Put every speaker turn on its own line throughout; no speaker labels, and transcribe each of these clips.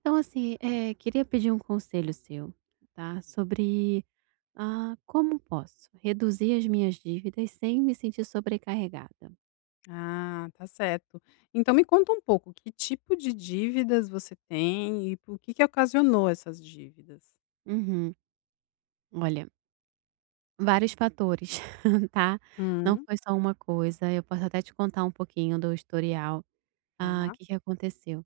Então, assim, queria pedir um conselho seu, tá? Sobre, como posso reduzir as minhas dívidas sem me sentir sobrecarregada?
Ah, tá certo. Então me conta um pouco, que tipo de dívidas você tem e por que que ocasionou essas dívidas?
Uhum. Olha, vários fatores, tá? Não
Hum.
foi só uma coisa. Eu posso até te contar um pouquinho do historial. Ah, o
Tá,
que que aconteceu?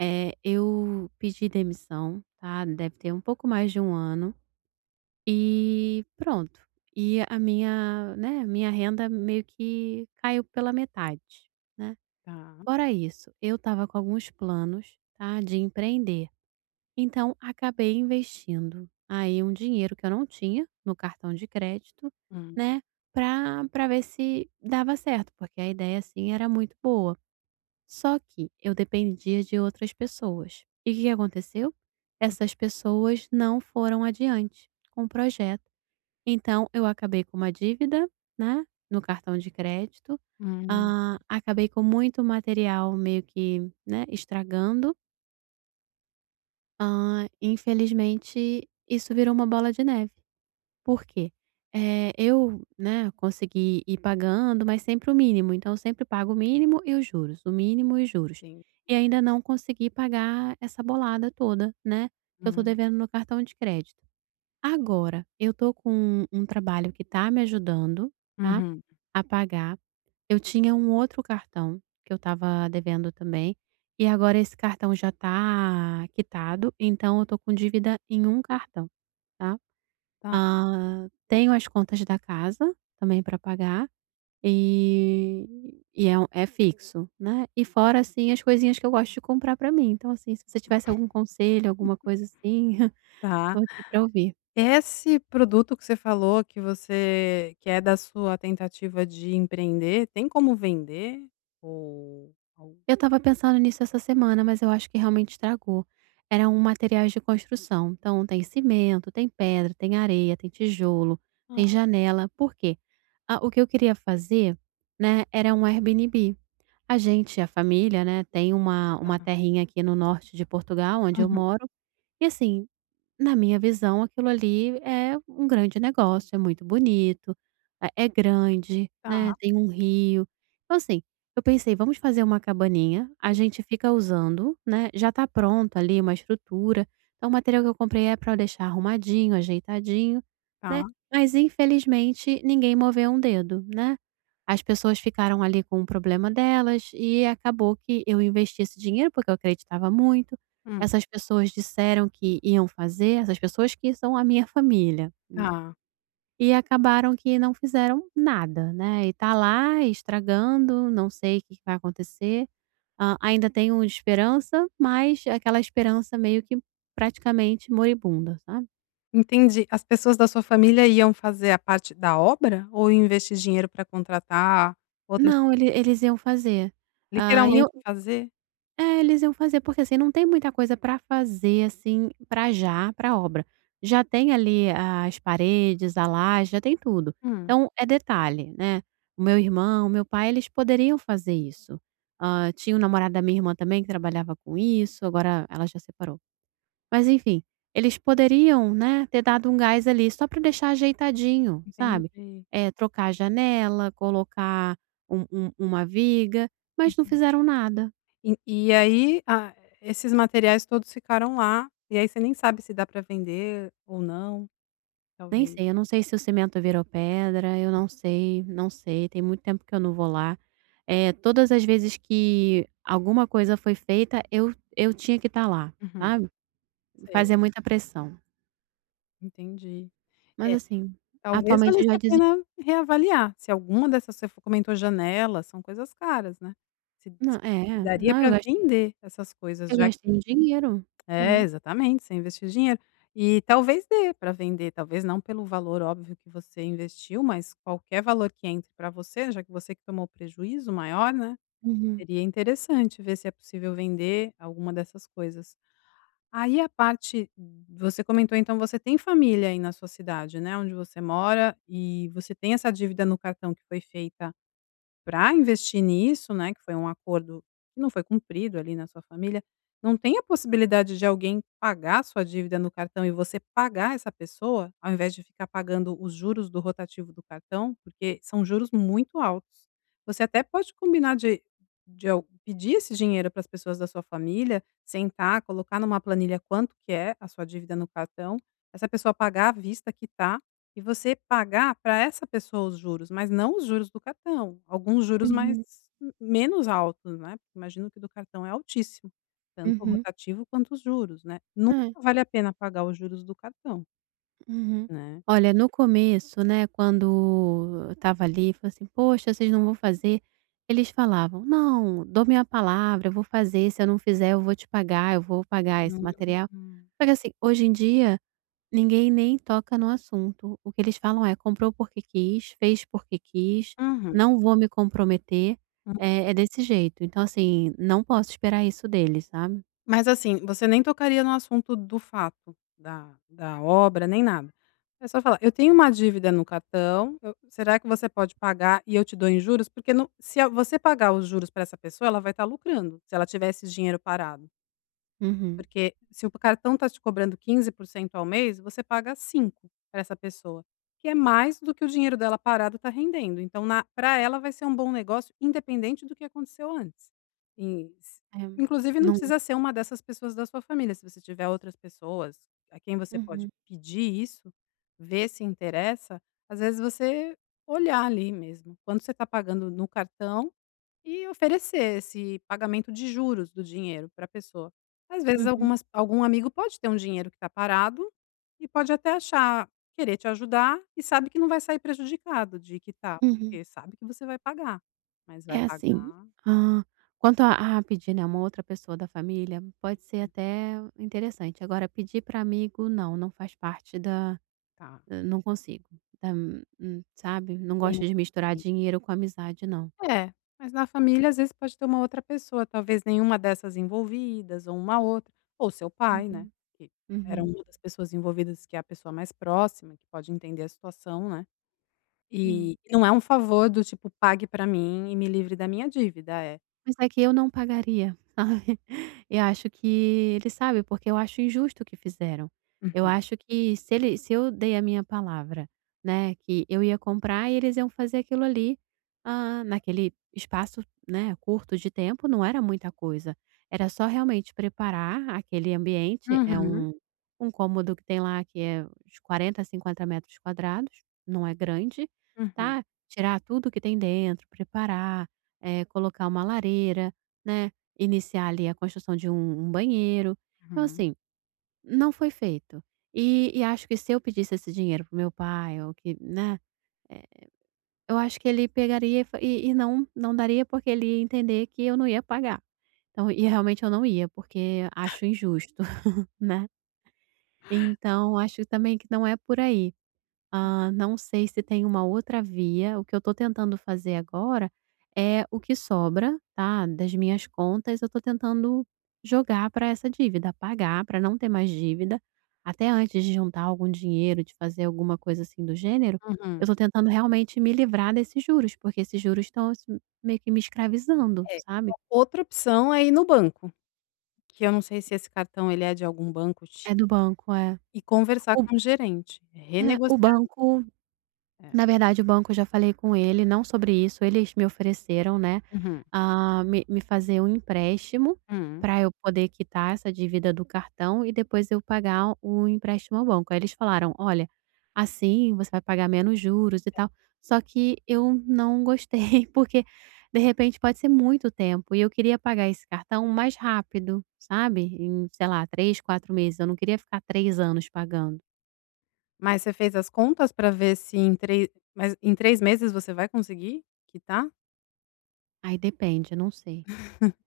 É, eu pedi demissão, tá? Deve ter um pouco mais de um ano e pronto. E a minha, né, minha renda meio que caiu pela metade, né?
tá.
Fora isso, eu estava com alguns planos, tá, de empreender. Então, acabei investindo aí um dinheiro que eu não tinha no cartão de crédito,
Hum,
né, pra ver se dava certo, porque a ideia, assim, era muito boa. Só que eu dependia de outras pessoas. E o que que aconteceu? Essas pessoas não foram adiante com o projeto. Então eu acabei com uma dívida, né, no cartão de crédito,
hum.
acabei com muito material meio que, né, estragando, infelizmente isso virou uma bola de neve. Por quê? Eu, né, consegui ir pagando, mas sempre o mínimo, então eu sempre pago o mínimo e os juros, o mínimo e os juros.
Entendi.
E ainda não consegui pagar essa bolada toda, né, que eu tô
Hum.
devendo no cartão de crédito. Agora, eu tô com um trabalho que tá me ajudando, tá,
Uhum.
a pagar. Eu tinha um outro cartão que eu estava devendo também, e agora esse cartão já tá quitado, então eu tô com dívida em um cartão, tá. Ah, tenho as contas da casa também para pagar, e e é um é fixo, né. E fora, assim, as coisinhas que eu gosto de comprar para mim. Então, assim, se você tivesse algum conselho, alguma coisa assim, tô
Tá.
aqui para ouvir.
Esse produto que você falou que você que é da sua tentativa de empreender, tem como vender? Ou
Eu estava pensando nisso essa semana, mas eu acho que realmente estragou. Eram materiais de construção, então tem cimento, tem pedra, tem areia, tem tijolo,
Ah,
tem janela. Por quê? Ah, o que eu queria fazer, né, era um Airbnb. A gente, a família, né, tem uma
tá.
terrinha aqui no norte de Portugal, onde eu
Uhum.
moro, e assim, na minha visão, aquilo ali é um grande negócio, é muito bonito, é é grande, né,
Tá,
tem um rio. Então, assim, eu pensei: "Vamos fazer uma cabaninha, a gente fica usando, né, já tá pronto ali uma estrutura". Então, o material que eu comprei é pra deixar arrumadinho, ajeitadinho,
tá.
né, mas infelizmente ninguém moveu um dedo, né. As pessoas ficaram ali com o problema delas e acabou que eu investi esse dinheiro, porque eu acreditava muito
Hum.
essas pessoas disseram que iam fazer, essas pessoas que são a minha família,
Tá.
e acabaram que não fizeram nada, né, e tá lá estragando, não sei o que que vai acontecer. Ainda tenho esperança, mas aquela esperança meio que praticamente moribunda, sabe.
Entendi. As pessoas da sua família iam fazer a parte da obra ou iam investir dinheiro para contratar outras,
Não, eles iam fazer. Hã, e eu
literalmente fazer?
É, eles iam fazer, porque, assim, não tem muita coisa pra fazer, assim, pra já, pra obra. Já tem ali as paredes, a laje, já tem tudo.
Hum,
Então é detalhe, né. O meu irmão, o meu pai, eles poderiam fazer isso. Tinha o namorado da minha irmã também que trabalhava com isso, agora ela já separou. Mas enfim, eles poderiam, né, ter dado um gás ali só pra deixar ajeitadinho, sabe.
entendi.
Trocar a janela, colocar uma viga, mas não
Uhum.
fizeram nada.
E aí, esses materiais todos ficaram lá, e aí você nem sabe se dá para vender ou não,
Nem
talvez.
sei, eu não sei se o cimento virou pedra, eu não sei, não sei, tem muito tempo que eu não vou lá. Todas as vezes que alguma coisa foi feita, eu tinha que estar lá,
Uhum.
sabe.
Sei,
Fazia muita pressão.
entendi.
Mas
É,
assim,
talvez
atualmente eu
valesse
já
a
desi
pena reavaliar, se alguma dessas, você comentou, janelas são coisas caras, né. Se
não,
se se
é,
daria
não, eu
para
gastei
vender essas coisas,
eu
já...
gastei um dinheiro.
É,
Sim.
exatamente, você investiu dinheiro. E talvez dê para vender, talvez não pelo valor óbvio que você investiu, mas qualquer valor que entre para você, já que você que tomou o prejuízo maior, né,
Uhum,
seria interessante ver se é possível vender alguma dessas coisas. Aí a parte, você comentou, então você tem família aí na sua cidade, né, onde você mora, e você tem essa dívida no cartão que foi feita para investir nisso, né, que foi um acordo que não foi cumprido ali na sua família, não tem a possibilidade de alguém pagar a sua dívida no cartão e você pagar essa pessoa, ao invés de ficar pagando os juros do rotativo do cartão? Porque são juros muito altos. Você até pode combinar de al pedir esse dinheiro para as pessoas da sua família, sentar, colocar numa planilha quanto que é a sua dívida no cartão, essa pessoa pagar à vista, quitar e você pagar para essa pessoa os juros, mas não os juros do cartão, alguns juros mais
uhum,
menos altos, né, porque imagino que o do cartão é altíssimo, tanto o
uhum.
rotativo quanto os juros, né. Nunca
É.
vale a pena pagar os juros do cartão,
Uhum.
né.
Olha, no começo, né, quando eu estava ali, falei assim: "Poxa, vocês não vão fazer?" Eles falavam: "Não, dou minha palavra, eu vou fazer, se eu não fizer eu vou te pagar, eu vou pagar esse
Hum.
material". Só que assim, hoje em dia, ninguém nem toca no assunto. O que eles falam é: "Comprou porque quis, fez porque quis,
Uhum.
não vou me comprometer". É é desse jeito. Então assim, não posso esperar isso deles, sabe.
Mas assim, você nem tocaria no assunto do fato, da obra, nem nada. É só falar: "Eu tenho uma dívida no cartão, eu será que você pode pagar e eu te dou em juros?" Porque se a você pagar os juros para essa pessoa, ela vai estar lucrando, se ela tiver esse dinheiro parado.
Uhum.
Porque se o cartão está te cobrando 15% ao mês, você paga 5 para essa pessoa, que é mais do que o dinheiro dela parado está rendendo. Então para ela vai ser um bom negócio independente do que aconteceu antes. E s
É.
Inclusive não
Não.
precisa ser uma dessas pessoas da sua família, se você tiver outras pessoas a quem você pode
Uhum.
pedir isso, ver se interessa, às vezes você olhar ali mesmo, quando você está pagando no cartão e oferecer esse pagamento de juros do dinheiro para a pessoa. Às vezes
Uhum.
algum amigo pode ter um dinheiro que está parado, e pode até achar querer te ajudar, e sabe que não vai sair prejudicado de quitar,
Uhum.
porque sabe que você vai pagar, mas vai
É assim,
pagar.
hã, quanto a pedir, né, uma outra pessoa da família, pode ser até interessante. Agora pedir para amigo não, não faz parte da
Tá.
não consigo, da sabe, não gosto de misturar
Sim.
dinheiro com amizade não.
É, mas na família às vezes pode ter uma outra pessoa, talvez nenhuma dessas envolvidas ou uma outra, ou seu pai, né,
Uhum.
que era
Uhum.
uma das pessoas envolvidas que é a pessoa mais próxima, que pode entender a situação, né.
Hum.
E não é um favor do tipo: "Pague pra mim e me livre da minha dívida", é...
Mas é que eu não pagaria, sabe. Eu acho que ele sabe, porque eu acho injusto o que fizeram. Eu
Uhum.
acho que se eu dei a minha palavra, né, que eu ia comprar e eles iam fazer aquilo ali, naquele espaço, né, curto de tempo, não era muita coisa. Era só realmente preparar aquele ambiente, é
Uhum,
um cômodo que tem lá que é uns 40, 50 metros quadrados, não é grande,
uhum.
tá. Tirar tudo que tem dentro, preparar colocar uma lareira, né, iniciar ali a construção de um banheiro. Então,
Uhum.
assim, não foi feito. E acho que se eu pedisse esse dinheiro pro meu pai ou que, né, eh, eu acho que ele pegaria e fa e não não daria, porque ele ia entender que eu não ia pagar. Então e realmente eu não ia, porque acho injusto, né. Então acho também que não é por aí. Ah, não sei se tem uma outra via. O que eu estou tentando fazer agora é o que sobra, tá, das minhas contas, eu estou tentando jogar para essa dívida, pagar para não ter mais dívida, até antes de juntar algum dinheiro, de fazer alguma coisa assim do gênero, eu
Uhum.
estou tentando realmente me livrar desses juros, porque esses juros estão, assim, meio que me escravizando,
É,
sabe.
outra opção é ir no banco, que eu não sei se esse cartão ele é de algum banco X,
É do banco, é.
e conversar
O
com o gerente,
é, o
renegociar
banco
é.
Na verdade, o banco eu já falei com ele, não sobre isso, eles me ofereceram, né,
Uhum,
me fazer um empréstimo
uhum.
para eu poder quitar essa dívida do cartão e depois eu pagar o empréstimo ao banco. Aí eles falaram: "Olha, assim você vai pagar menos juros e tal". Só que eu não gostei, porque de repente pode ser muito tempo e eu queria pagar esse cartão mais rápido, sabe, em, sei lá, 3 4 meses, eu não queria ficar 3 anos pagando.
Mas você fez as contas pra ver se em três mas em 3 meses você vai conseguir quitar?
Aí depende, eu não sei.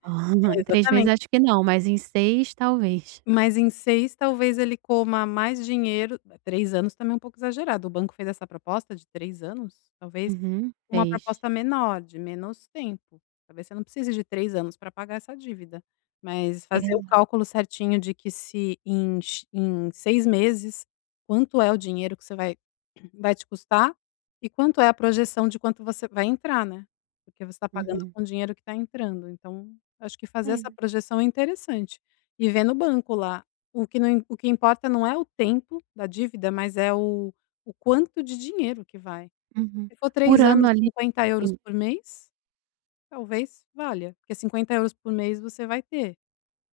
Ah,
É,
em 3 meses
exatamente.
acho que não, mas em 6 talvez.
Mas em 6 talvez ele coma mais dinheiro. 3 anos também é um pouco exagerado, o banco fez essa proposta de 3 anos? Talvez
Uhum,
uma
fez.
proposta menor, de menos tempo. Talvez você não precise de 3 anos para pagar essa dívida, mas
É que
fazer o cálculo certinho de que se em x em 6 meses, quanto é o dinheiro que você vai vai te custar e quanto é a projeção de quanto você vai entrar, né, porque você está pagando
uhum.
com o dinheiro que está entrando, então acho que
É,
fazer essa projeção é interessante. E vê no banco lá. O que importa não é o tempo da dívida, mas é o quanto de dinheiro que vai.
uhum.
Se for
Por
3
ano
anos,
ali
50 euros
sim.
por mês, talvez valha, porque €50 por mês você vai ter.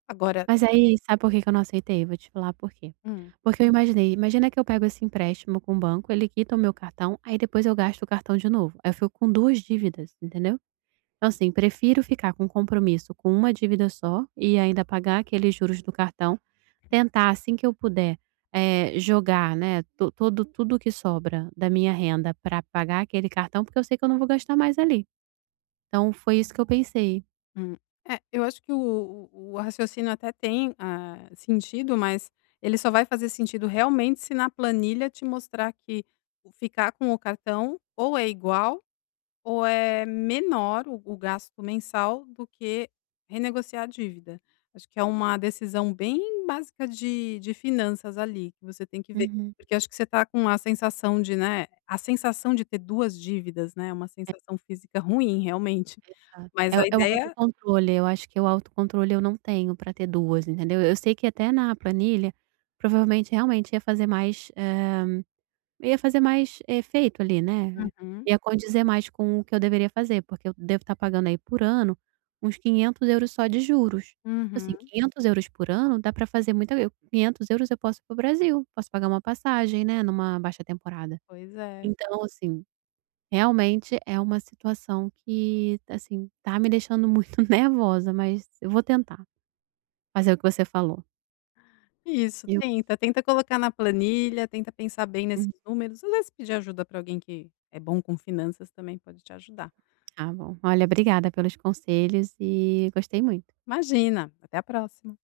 Agora...
Mas aí sabe por que que eu não aceitei? Vou te falar por quê.
Hum,
Porque eu imaginei, imagina que eu pego esse empréstimo com o banco, ele quita o meu cartão, aí depois eu gasto o cartão de novo. Aí eu fico com 2 dívidas, entendeu? Então assim, prefiro ficar com compromisso com uma dívida só e ainda pagar aqueles juros do cartão. Tentar assim que eu puder, jogar, né, to todo tudo que sobra da minha renda para pagar aquele cartão, porque eu sei que eu não vou gastar mais ali. Então foi isso que eu pensei.
hum. É, eu acho que o raciocínio até tem, sentido, mas ele só vai fazer sentido realmente se na planilha te mostrar que o ficar com o cartão ou é igual. Ou é menor o gasto mensal do que renegociar a dívida. Acho que é uma decisão bem básica de finanças ali, que você tem que ver,
Uhum.
porque acho que você está com a sensação de, né, a sensação de ter 2 dívidas, né, é uma sensação física ruim realmente,
Exato.
mas
É o
a
é o
ideia...
autocontrole, eu acho que o autocontrole eu não tenho para ter 2, entendeu. Eu sei que até na planilha, provavelmente, realmente ia fazer mais, eh, eu ia fazer mais efeito ali, né,
Uhum,
ia condizer mais com o que eu deveria fazer, porque eu devo estar pagando aí por ano uns 500 euros só de juros. Assim,
uhum,
500 euros por ano dá para fazer muita eu 500 € eu posso ir para o Brasil, posso pagar uma passagem, né, numa baixa temporada.
pois é.
Então, assim, realmente é uma situação que, assim, tá me deixando muito nervosa, mas eu vou tentar fazer o que você falou.
Isso,
Eu
tenta, tenta colocar na planilha, tenta pensar bem
hum,
nesses números, às vezes pedir ajuda para alguém que é bom com finanças também pode te ajudar.
tá bom. Olha, obrigada pelos conselhos e gostei muito.
Imagina, até a próxima.